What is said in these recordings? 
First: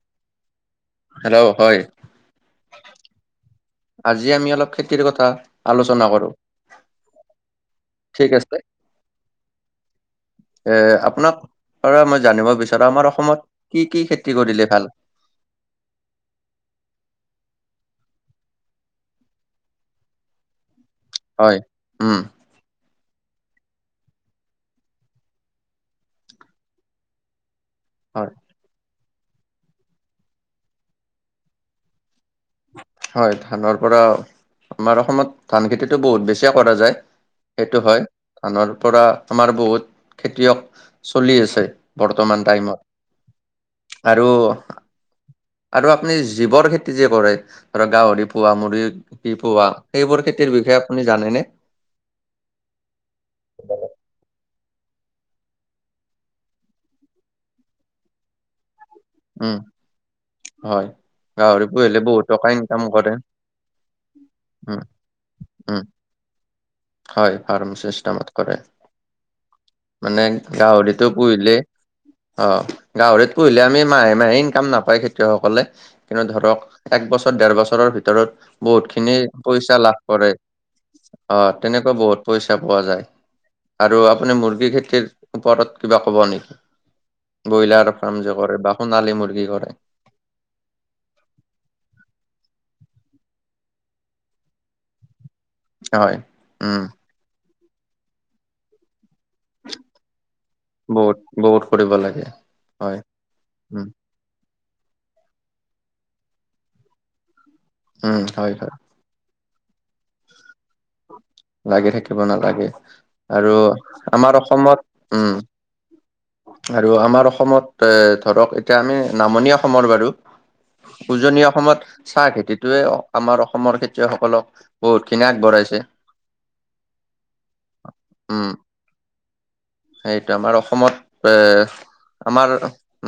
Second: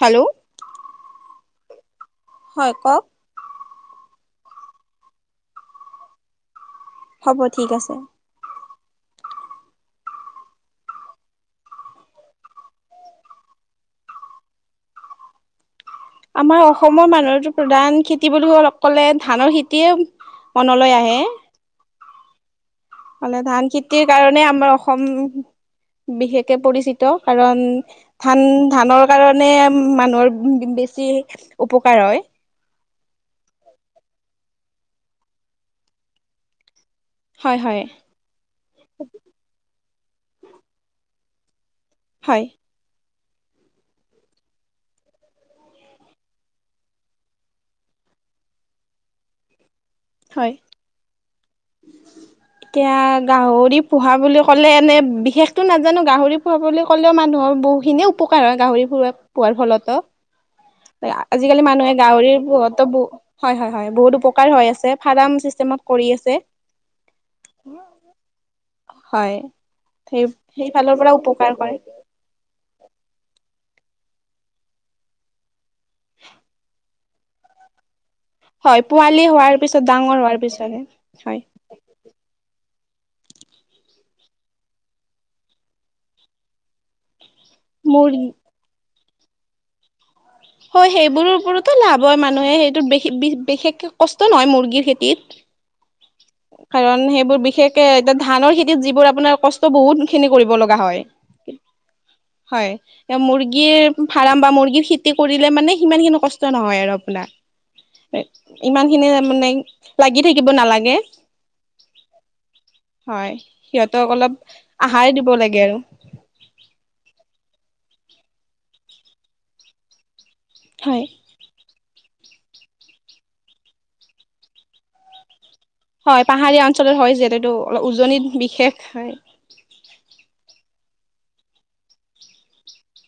Hello. Hello, হয়। হয়, কক। আজি আমি অলপ খেতিৰ কথা, আলোচনা কৰো। হ'ব, ঠিক আছে। ঠিক আছে। এ, আপোনাক পৰা মই জানিব বিচাৰা, আমাৰ অসমত কি কি খেতি কৰিলে ভাল?। আমাৰ অসমৰ মানুহতো প্ৰধান খেতি বুলি অকলে ধানৰ খেতিয়ে মনলৈ আহে। হয় উম। হলে ধান খেতিৰ কাৰণে আমাৰ অসম বিশেষকে পৰিচিত কাৰণ হয় ধান ধানৰ কাৰণে মানুহৰ বেছি উপকাৰ হয়। হয় ধানৰ পৰা আমাৰ অসমত ধান খেতিটো বহুত বেছিয়ে কৰা যায়। সেইটো হয় ধানৰ পৰা আমাৰ বহুত খেতিয়ক চলি আছে। হয় বৰ্তমান টাইমত আৰু আৰু আপুনি জীৱৰ খেতি যে কৰে ধৰক গাহৰি পোহা মুৰ্গী পোহা সেইবোৰ হয়। খেতিৰ বিষয়ে আপুনি জানেনে? এতিয়া গাহৰি পোহা বুলি ক'লে এনে বিশেষতো নাজানো গাহৰি পোহা বুলি ক'লেও মানুহৰ বহুত খিনিয়ে উপকাৰ হয়, গাহৰি ফু, উম পোৱাৰ ফল ত'। হয় আজিকালি গাহৰি মানুহে পুহিলে বহুত গাহৰি টকা ইনকাম পোহাতো ব কৰে হয়-হয়-হয়, বহুত উপকাৰ হৈ উম আছে, ফাৰাম উম, চিষ্টেমত কৰি আছে। হয়, ফাৰাম চিষ্টেমত কৰে। হয় সেই মানে সেইফালৰ গাহৰিতো পৰা উপকাৰ পুহিলে কৰে অ', গাহৰিত পুহিলে আমি মাহে-মাহে ইনকাম নাপায় খেতিয়কসকলে। কিন্তু ধৰক এক বছৰ ডেৰ বছৰৰ ভিতৰত হয় বহুত খিনি পোৱালি হোৱাৰ পইচা পিছত লাভ ডাঙৰ কৰে হোৱাৰ পিছতহে হয় শেষত তেনেকুৱা বহুত পইচা পোৱা যায়। আৰু আপুনি মুৰ্গী খেতিৰ ওপৰত কিবা ক'ব নেকি? ব্ৰইলাৰ ফাৰ্ম মুৰ্গী যে কৰে বা সোণালী মুৰ্গী কৰে। হয় সেইবোৰৰ ওপৰতো লাভ হয় মানুহে সেইটোত [unintelligible] বিশেষকৈ কষ্ট নহয় মুৰ্গীৰ খেতিত। [inaudible] উম, কাৰণ সেইবোৰ বিশেষকে এতিয়া ধানৰ খেতিত যিবোৰ আপোনাৰ কষ্ট বহুত খিনি কৰিব লগ গা হয় বহুত বহুত কৰিব লাগে হয় উম, মুৰ্গীৰ ফাৰ্ম বা মুৰ্গীৰ খেতি কৰিলে মানে সিমান খিনি কষ্ট নহয় আৰু আপোনাৰ। উম হয় হয় ইমান খিনি মানে লাগি থাকিব নালাগে। লাগি থাকিব নালাগে হয় আৰু সিহঁতক অলপ আমাৰ অসমত আহাৰ উম দিব লাগে আৰু। আৰু আমাৰ অসমত এ ধৰক এতিয়া আমি নামনি অসমৰ বাৰু হয় উজনি অসমত ছাহ খেতিতোৱে আমাৰ অসমৰ খেতিয়কসকলক বহুতখিনি আগবঢ়াইছে হয় পাহাৰীয়া অঞ্চলত হয় যিহেতু অলপ উজনিত উম বিশেষ হয়। সেইটো আমাৰ অসমত এ আমাৰ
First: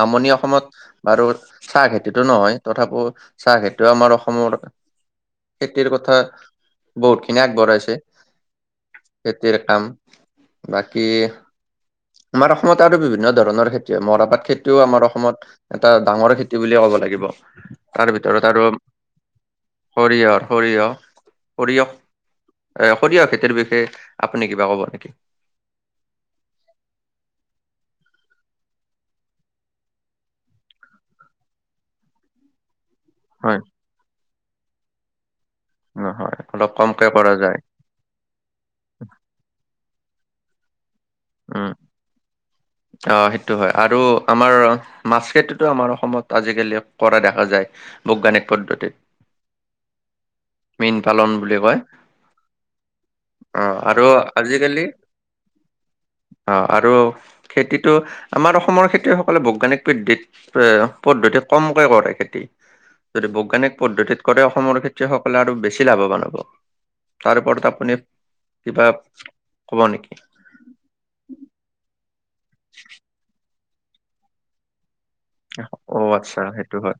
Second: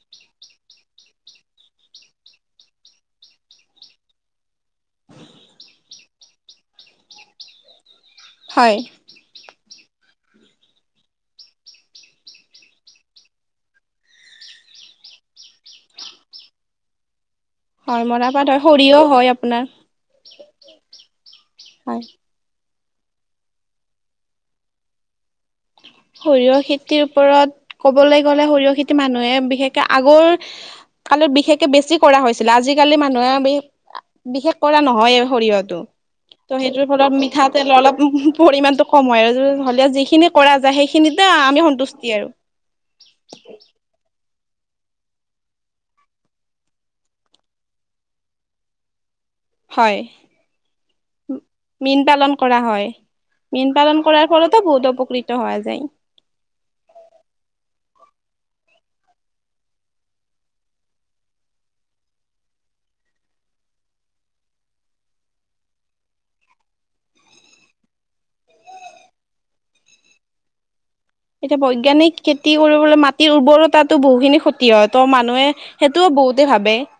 নামনি অসমত বাৰু ছাহ খেতিটো নহয় তথাপিওঁ ছাহ খেতিও আমাৰ অসমৰ [unintelligible] খেতিৰ কথা বহুতখিনি আগবঢ়াইছে। হয়। খেতিৰ কাম বাকী। আমাৰ অসমত আৰু বিভিন্ন ধৰণৰ খেতি হয় মৰাপাট খেতিও আমাৰ অসমত। এটা ডাঙৰে খেতি বুলিয়ে ক'ব লাগিব। হয় তাৰ মৰাপাট ভিতৰত হয় আৰু সৰিয়হ হয় আপোনাৰ সৰিয়হ সৰিয়হ সৰিয়হ। হয় এ সৰিয়হ খেতিৰ বিষয়ে আপুনি কিবা কব নেকি সৰিয়হ খেতিৰ ওপৰত ক'বৈ। গ'লে সৰিয়হ খেতি মানুহে বিশেষকে আগৰ কালত বিশেষকে বেছি কৰা হৈছিলে আজিকালি মানুহ। মানুহে আমি হয় বিশেষ কৰা নহয় সৰিয়হ। ত নহয়। তো অলপ সেইটো কমকে ফলত কৰা মিঠা যায় তেলৰ অলপ পৰিমাণটো। কমুৱাই আৰু কোন হলেও যিখিনি কৰা যায় সেইখিনিতে আমি সন্তুষ্টি আৰু। অহ সেইটো হয়। আৰু আমাৰ মাছ খেতিতো আমাৰ অসমত আজিকালি কৰা দেখা যায়। বৈজ্ঞানিক পদ্ধতিত। হয় মীন পালন বুলি কয় মীন পালন কৰা হয়। অ মীন আৰু পালন কৰাৰ ফলতো বহুত উপকৃত হোৱা যায়। অহ আৰু খেতিটো আমাৰ অসমৰ খেতিয়কসকলে বৈজ্ঞানিক পদ্ধিত। এ পদ্ধতি কমকে কৰে খেতি যদি বৈজ্ঞানিক পদ্ধতিত কৰে অসমৰ খেতি। কলাটো বেছি লাভৱান হ'ব। তাৰ ওপৰত আপুনি কিবা কব নেকি। এতিয়া বৈজ্ঞানিক খেতি কৰিবলৈ মাটিৰ উৰ্বৰতা বহুখিনি ক্ষ ক্ষতি হয় তো মানুহে অ সেইটোও আচ্ছা বহুতে সেইটো ভাৱে। হয়।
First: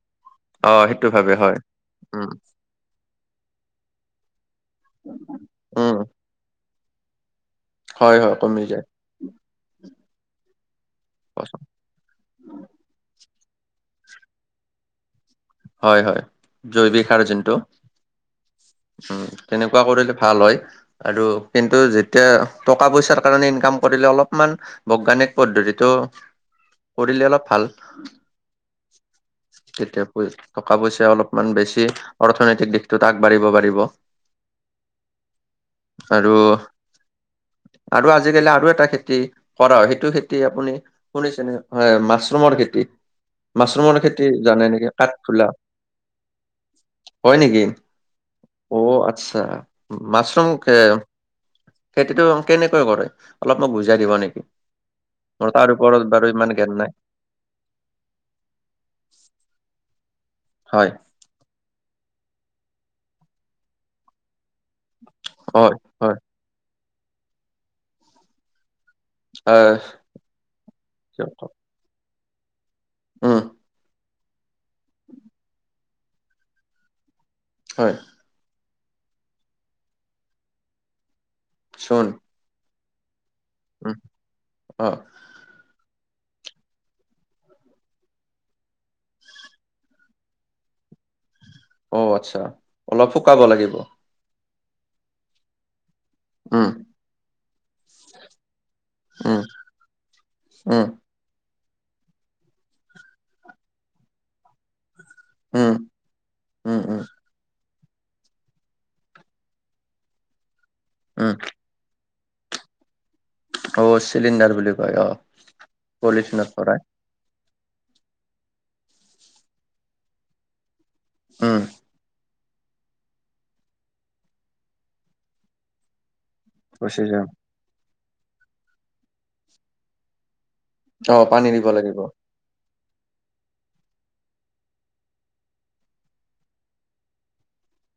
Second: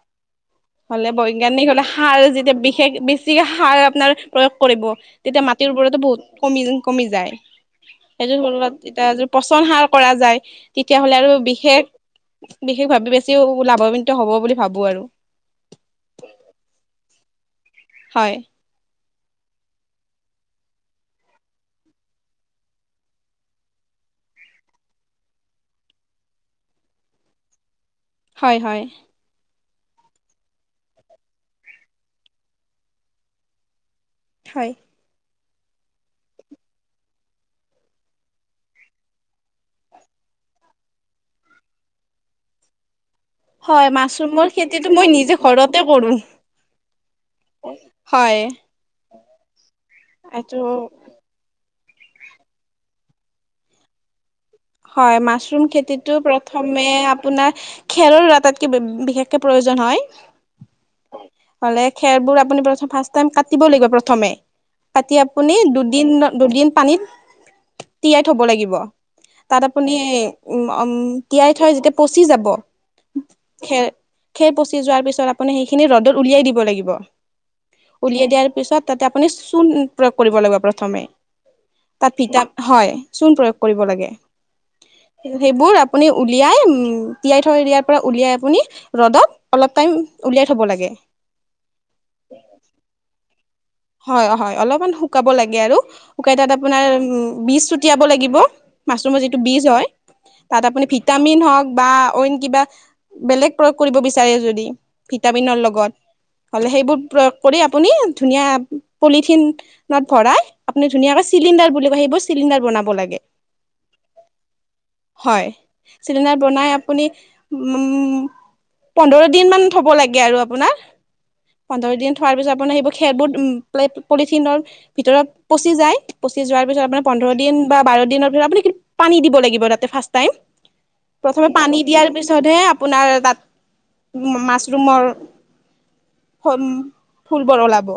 অ সেইটো হলে ভাবে হয় বৈজ্ঞানিক হলে সাৰ উম। যেতিয়া বিশেষ বেছিকে সাৰ আপোনাৰ প্ৰয়োগ কৰিব। তেতিয়া মাটিৰ উম, ওপৰতো বহুত। কমি কমি যায় হয় হয় কমি সেইযোৰত যায় এতিয়াৰ পচন সাৰ কৰা যায়। তেতিয়া হ'লে আৰু পচন বিশেষ বিশেষভাৱে বেছিওলাব আমিতো হ'ব বুলি ভাবোঁ আৰু। হয় হয় জৈৱিক সাৰ যোনটো। হয়। উম তেনেকুৱা কৰিলে ভাল হয়। আৰু কিন্তু যেতিয়া টকা পইচাৰ কাৰণে ইনকাম কৰিলে অলপমান। বৈজ্ঞানিক পদ্ধতিটো কৰিলে অলপ ভাল। হয় হয়। তেতিয়া। হয় টকা পইচা অলপমান বেছি অৰ্থনৈতিক দিশটোত আগবাঢ়িব পাৰিব। হয়। আৰু। আৰু আজিকালি আৰু এটা খেতি কৰা হয় সেইটো খেতি আপুনি। শুনিছে নে হয় মাছৰুমৰ খেতি। হয় খেতি মাছৰুমৰ জানে নেকি খেতিতো। মই নিজে কাঠফুলা ঘৰতে কৰোঁ হয়। অও আচ্ছা মাছৰুম খে এইটো খেতিটো কেনেকৈ কৰে অলপ মোক বুজাই দিব নেকি। হয় মোৰ মাছৰুম তাৰ ওপৰত খেতিতো বাৰু ইমান জ্ঞান প্ৰথমে নাই। আপোনাৰ। খেলৰ আটাইতকৈ বে বিশেষকে প্ৰয়োজন হয় হয় হলে খেৰবোৰ আপুনি প্ৰথ ফাৰ্ষ্ট টাইম কাটিব লাগিব প্ৰথমে পাটি আপুনি হয়, দুদিন হয়, দুদিন পানীত তিয়াই থব লাগিব তাত আহ আপুনি উম আম কিয় ক- তিয়াই থৈ যেতিয়া পচি যাব উম, খেৰ খেৰ পচি যোৱাৰ পিছত আপুনি সেইখিনি ৰ'দত উলিয়াই দিব লাগিব হয় উলিয়াই দিয়াৰ পিছত তাতে আপুনি চূণ প্ৰয়োগ কৰিব লাগিব প্ৰথমে চোন তাত ভিটা হয় চূণ প্ৰয়োগ কৰিব উম, লাগে অ সেইবোৰ আপুনি উলিয়াই উম তিয়াই থৈ দিয়াৰ পৰা উলিয়াই আপুনি ৰ'দত অলপ টাইম উলিয়াই থ'ব লাগে অ আচ্ছা অলপ শুকাব লাগিব হয় হয় অলমান শুকাব লাগে আৰু শুকাই তাত উম, আপোনাৰ বীজ ছোটিয়াব লাগিব মাছৰুমৰ উম, যিটো বীজ হয় তাত আপুনি উম, ভিটামিন হওক বা অইন কিবা বেলেগ প্ৰয়োগ কৰিব বিচাৰে যদি ভিটামিনৰ উম, লগত হলে উম, সেইবোৰ উম, প্ৰয় কৰি আপুনি ধুনীয়া পলিথিনত ভৰাই আপুনি ধুনীয়াকে উম, চিলিণ্ডাৰ বুলি কয় সেইবোৰ চিলিণ্ডাৰ বনাব লাগে অ', চিলিণ্ডাৰ বুলি কয় অ'। হয় চিলিণ্ডাৰ পলিথিনত বনাই ভৰাই আপুনি উম পন্ধৰ দিন মান থ'ব লাগে আৰু আপোনাৰ উম পোন্ধৰ দিন থোৱাৰ পিছত আপুনি সেইবোৰ খেৰবোৰ পলিথিনৰ ভিতৰত পচি যায় পঁচিযোৱাৰ পিছত গুচি আপোনাৰ যাম পন্ধৰ দিন বা বাৰ দিনৰ পাছত আপুনি কিন্তু পানী দিব লাগ তাতে ফাৰ্ষ্ট টাইম অ', প্ৰথমে দিব পানী লাগিব দিয়াৰ পিছতহে আপোনাৰ তাত মা মাছৰুমৰ ফ উম ফুলবৰ ওলাব।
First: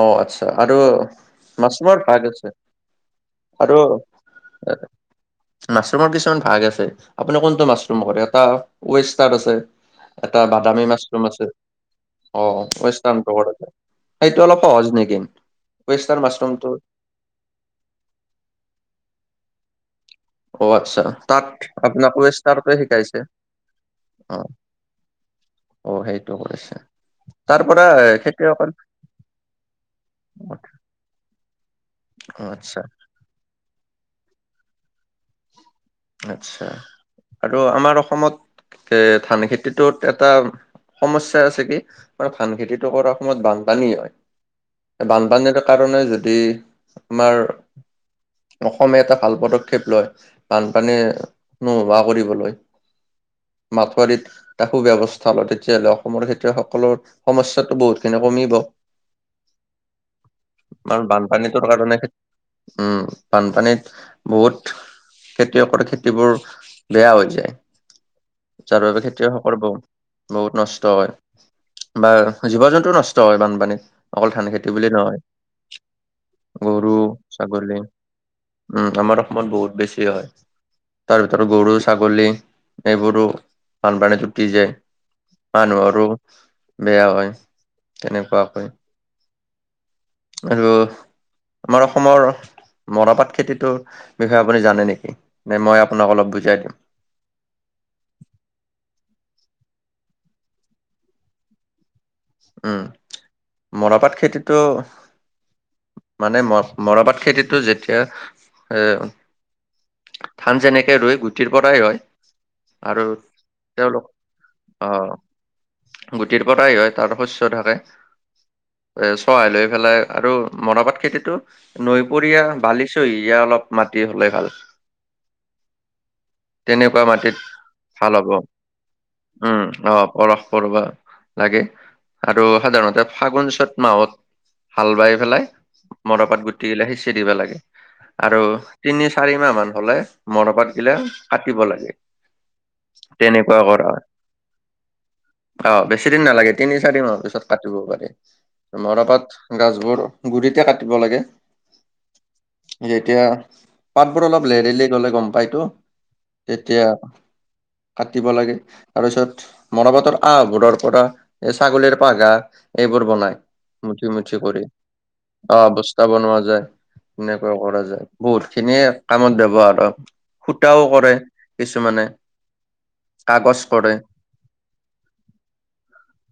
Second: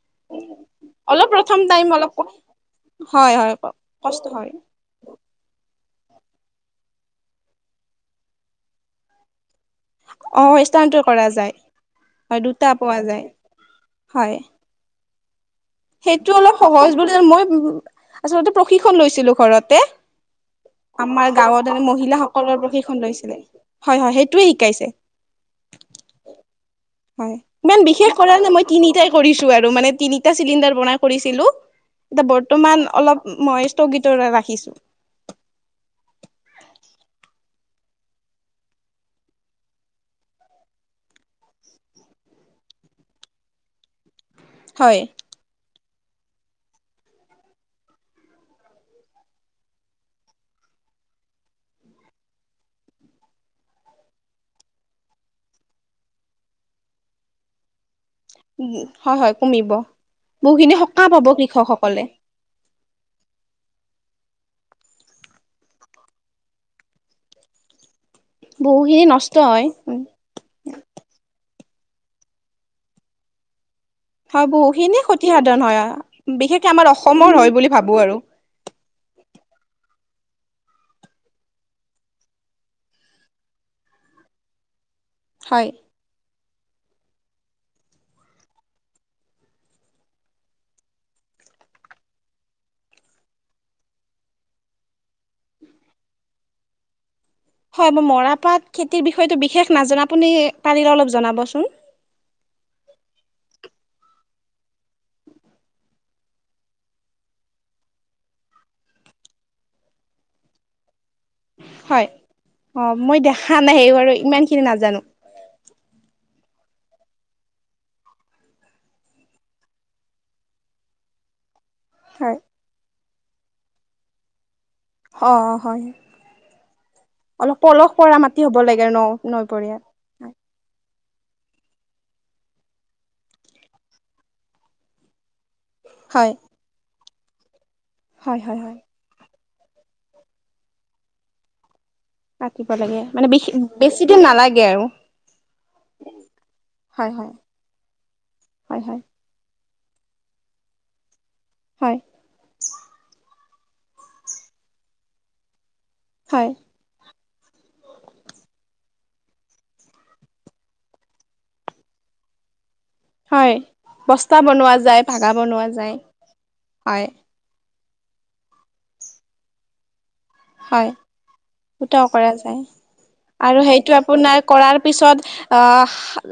অ', আচ্ছা আৰু অলপ প্ৰথম টাইম মাছৰুমৰ অলপ ভাগ আছে। হয়, হয়, আৰু কষ্ট হয়। এ, মাছৰুমৰ কিছুমান ভাগ আছে আপুনি কোনটো মাছৰুম কৰে এটা ৱেষ্টাদ আছে। অ এটা বাদামী স্থানান্তৰ কৰা মাছৰুম আছে যায় হয় দুটা অ', পোৱা যায় ৱেষ্টাণটো কৰে হয় সেইটো অলপ সহজ নিকি? সেইটো অলপ সহজ বুলি মই আচলতে প্ৰশিক্ষন লৈছিলো ঘৰতে অ আচ্ছা আমাৰ তাত গাঁৱত এনে আপোনাক মহিলাসকলৰ ৱেষ্টাৰটোৱে প্ৰশিক্ষণ শিকাইছে লৈছিলে হয় হয় অ সেইটোৱে শিকাইছে অ সেইটো কৰিছে হয় তাৰ ইমান পৰা এ, বিশেষ কৰা নাই মই খেতিয়কৰ তিনিটাই কৰিছো আৰু মানে তিনিটা চিলিণ্ডাৰ বনাই কৰিছিলো এতিয়া অ আচ্ছা বৰ্তমান অলপ মই স্থগিত ৰাখিছো। আচ্ছা আৰু আমাৰ অসমত এ ধান খেতিটোত এটা সমস্যা আছে কি মানে ধান খেতিটো কৰাৰ সময়ত বানপানী হয় বান পানীৰ কাৰণে যদি আমাৰ অসমে এটা ভাল পদক্ষেপ লয় বানপানী নোহোৱা কৰিবলৈ মাঠুৱাৰীত এটা সু ব্যৱস্থা লয় তেতিয়াহ'লে অসমৰ খেতিয়কসকলৰ সমস্যাটো বহুত তেনে কমিব হয় হয় কমিব বহুখিনি সকাহ আৰু পাব বানপানীটোৰ কাৰণে কৃষকসকলে উম, বানপানীত বহুত খেতিয়কৰ খেতিবোৰ বেয়া হৈ যায় যাৰ বাবে বহুখিনি নষ্ট খেতিয়কসকল হয়। বহু বহুত নষ্ট হয়, বা জীৱ জন্তু নষ্ট হয় বানপানীত। অকল হয় ধান খেতি বুলি বহুখিনি নহয়, ক্ষতিসাধন হয় বিশেষকে আমাৰ গৰু অসমৰ হয় বুলি ছাগলী ভাবো আৰু উম, আমাৰ অসমত বহুত বেছি হয়। তাৰ ভিতৰত গৰু ছাগলী এইবোৰো বানপানী উতি যায়। হয়। মানুহৰো বেয়া হয় তেনেকুৱা কৈ। আৰু আমাৰ অসমৰ- মৰপাট খেতিটোৰ বিষয়ে আপুনি জানে নেকি নে? মই আপোনাক অলপ বুজাই দিম। হয়, মই মৰাপাট খেতিৰ বিষয়টো বিশেষ নাজানো আপুনি পাৰিলে অলপ জনাবচোন। উম, মৰাপাট খেতিটো মানে ম মৰাপাট খেতিতো যেতিয়া এ ধান যেনেকে ৰুৱে পৰাই হয় অ আৰু মই দেখা নাই তেওঁলোক বাৰু ইমান খিনি নাজানো। আহ গুটিৰ পৰাই হয়, তাৰ শস্য থাকে, চহাই লৈ পেলাই আৰু মৰাপাত খেতিটো হয় নৈপৰীয়া বালিচহিয়া অলপ মাটি হলে ভাল। অ', হয়। তেনেকুৱা মাটিত অলপ পলস পৰা মাতি হ'ব লাগে আৰু ন' নৈপৰিয়াত? কৰবা লাগে আৰু সাধাৰণতে ফাগুন চ'ত মাহত হাল বাই পেলাই হয় মৰাপাত গুটি গিলা সিচি দিব লাগে আৰু হয় হয় হয় তিনি চাৰি মাহ মান হলে- মৰাপাত গিলা কাটিব লাগে। কাটিব লাগে মানে তেনেকুৱা কৰা বেছি হয় দিন নালাগে আৰু অ', বেছি দিন নালাগে, তিনি চাৰি হয় মাহৰ হয় পিছত পাতিবও পাৰি। হয় হয় মৰাপাত গছবোৰ গুৰিতে কাটিব লাগে। হয়। যেতিয়া পাতবোৰ অলপ লেৰেলি গলে গম পাই তো। হয় তেতিয়া- কাটিব লাগে। তাৰপিছত মৰাপাতৰ আহবোৰৰ পৰা এ ছাগলীৰ পঘা- এইবোৰ বনাই হয় মুঠি বস্তা মুঠি কৰি। বনোৱা যায় ভাগা অ বনোৱা যায় বস্তা বনোৱা যায়, হয় এনেকুৱা কৰা যায় বহুত খিনিয়ে কামত ব্যৱহাৰ হয়। সূতাও হয় কৰে কিছুমানে সটাও কৰা যায় কাগজ আৰু কৰে সেইটো আপোনাৰ কৰাৰ পিছত অ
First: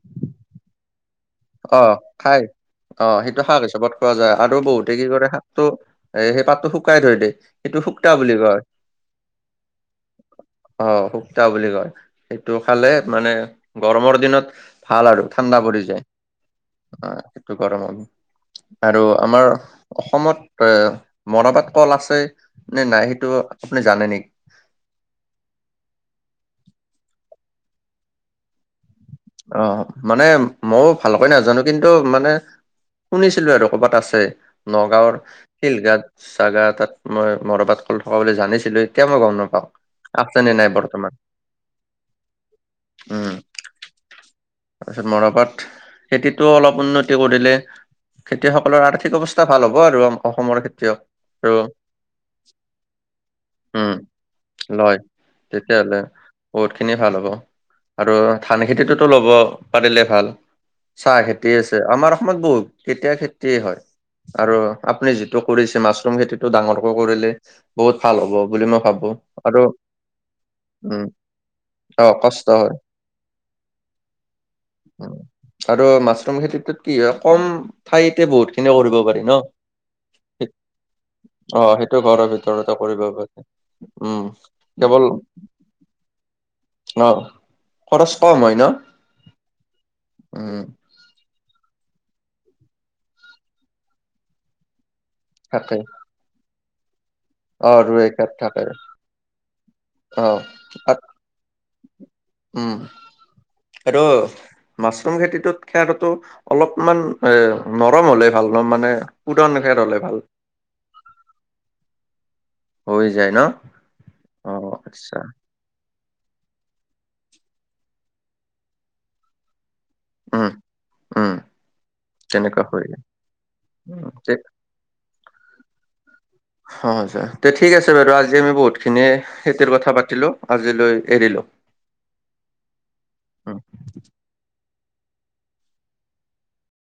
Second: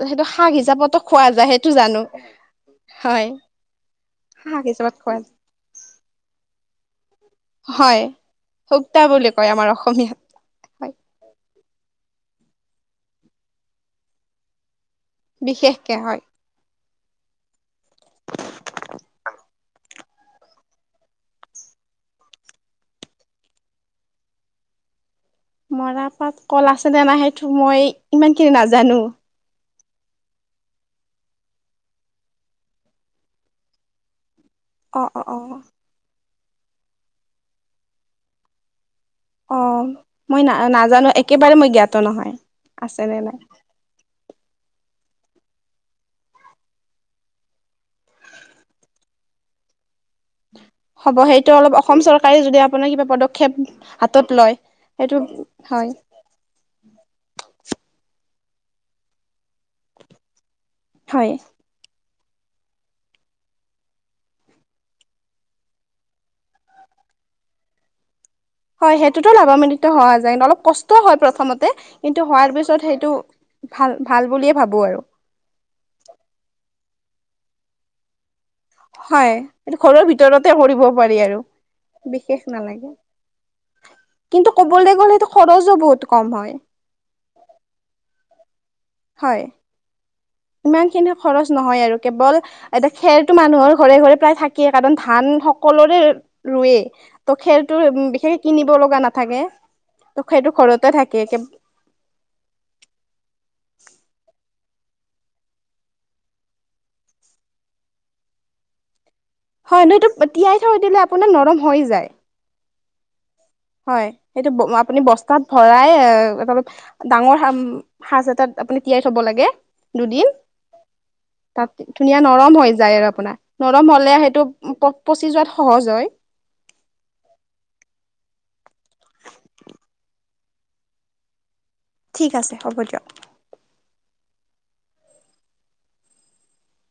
সেইটো শাক হিচাপতো খোৱা যায়। সেইটো অ জানো খাই, অ হয় সেইটো শাক হিচাপত খোৱা যায় আৰু শাক বহুতে হিচাপত কি খোৱা কৰে যায় শাক তো এ সেই পাতটো শুকাই থৈ দিয়ে। সেইটো হয় শুক্তা বুলি কয় সুকটা বুলি কয় আমাৰ অসমীয়া অ সুকটা বুলি কয়, সেইটো খালে মানে গৰমৰ দিনত ভাল আৰু ঠাণ্ডা পৰি বিশেষকে যায়, হয় অ সেইটো গৰমত আৰু আমাৰ অসমত এ মৰাপাট ক'ল আছে। নে নাই সেইটো আপুনি জানে নেকি? মৰা পাত কল আছে নে নাই সেইটো মই ইমানখিনি নাজানো। অ', মানে মইও ভালকৈ নাজানো কিন্তু মানে শুনিছিলো আৰু ক'ৰবাত আছে। অ', নগাঁওৰ অ', অ', শিলগাট জাগা এটাত মই মৰাপাত কল থকা বুলি জানিছিলো। এতিয়া মই গম অ নাপাওঁ। আছে মই নে নাই ন বৰ্তমান নাজানো একেবাৰে মই জ্ঞাত নহয় আছে নে উম নাই। [inaudible] তাৰপিছত মৰাপাট খেতিটো অলপ উন্নতি কৰিলে। খেতিয়কসকলৰ আৰ্থিক অৱস্থা ভাল হ'ব আৰু। অসমৰ খেতিয়ক হ'ব, আৰু সেইটো অলপ অসম চৰকাৰে যদি আপোনাৰ কিবা পদক্ষেপ উম হাতত লয়। সেইটো হয়। তেতিয়াহ'লে বহুত খিনি ভাল হ'ব আৰু ধান খেতিটোতো ল'ব। পাৰিলে ভাল। চাহ হয়। খেতি আছে, আমাৰ অসমত বহুত এতিয়া খেতিয়ে হয়। আৰু আপুনি যিটো কৰিছে, মাছৰুম খেতিটো ডাঙৰকৈ কৰিলে বহুত ভাল হ'ব বুলি মই হয়, ভাবো সেইটোতো আৰু লাভান্বিত হোৱা যায়। অলপ কষ্টও উম হয় প্ৰথমতে। অ কিন্তু কষ্ট হোৱাৰ হয় পিছত সেইটো ভাল ভাল বুলিয়ে ভাবোঁ আৰু। আৰু মাছৰুম খেতিটোত কি হয়, কম ঠাইতে বহুত খিনি কৰিব পাৰি হয়, ন এইটো ঘৰৰ ভিতৰতে কৰিব পাৰি আৰু অ সেইটো ঘৰৰ বিশেষ ভিতৰতে নালাগে। কৰিব পাৰি উম কিন্তু ক'বলৈ গ'লে সেইটো খৰচো বহুত কম হয়। অঁ, খৰচ কম হয় ন। হয়। উম। ইমানখিনিও খৰচ নহয় আৰু। কেৱল এতিয়া খেৰটো মানুহৰ ঘৰে ঘৰে প্ৰায় থাকেই, কাৰণ ধান থাকে সকলোৰে ৰুবে, ত' অ খেৰতো দুই একাত বিশেষকে থাকে কিনিব লগা নাথাকে। ত' অ' খেৰটো ঘৰতে থাকে উম, সেইটো মাছৰুম খেতিটোত খেৰতো অলপমান এ নৰম হলে ভাল ন মানে? পুৰণ খেৰ হয় নহয়, হ'লে ভাল এইটো তিয়াই থৈ দিলে আপোনাৰ নৰম হৈ যায়। হৈ যায় ন? হয়, সেইটো অ', আপুনি আচ্ছা, বস্তাত ভৰাই [unintelligible] ডাঙৰ সাজ এটাত আপুনি তিয়াই থ'ব লাগে। দুদিন। উম, উম। তাত ধুনীয়া নৰম তেনেকুৱা হৈ হয়। যায় আৰু আপোনাৰ, নৰম হ'লে সেইটো পচি যোৱাত সহজ হয়। [unintelligible] ঠিক আছে বাৰু আজি আমি বহুতখিনি খেতিৰ কথা পাতিলোঁ, আজিলৈ এৰিলোঁ। ঠিক আছে, হ'ব দিয়ক।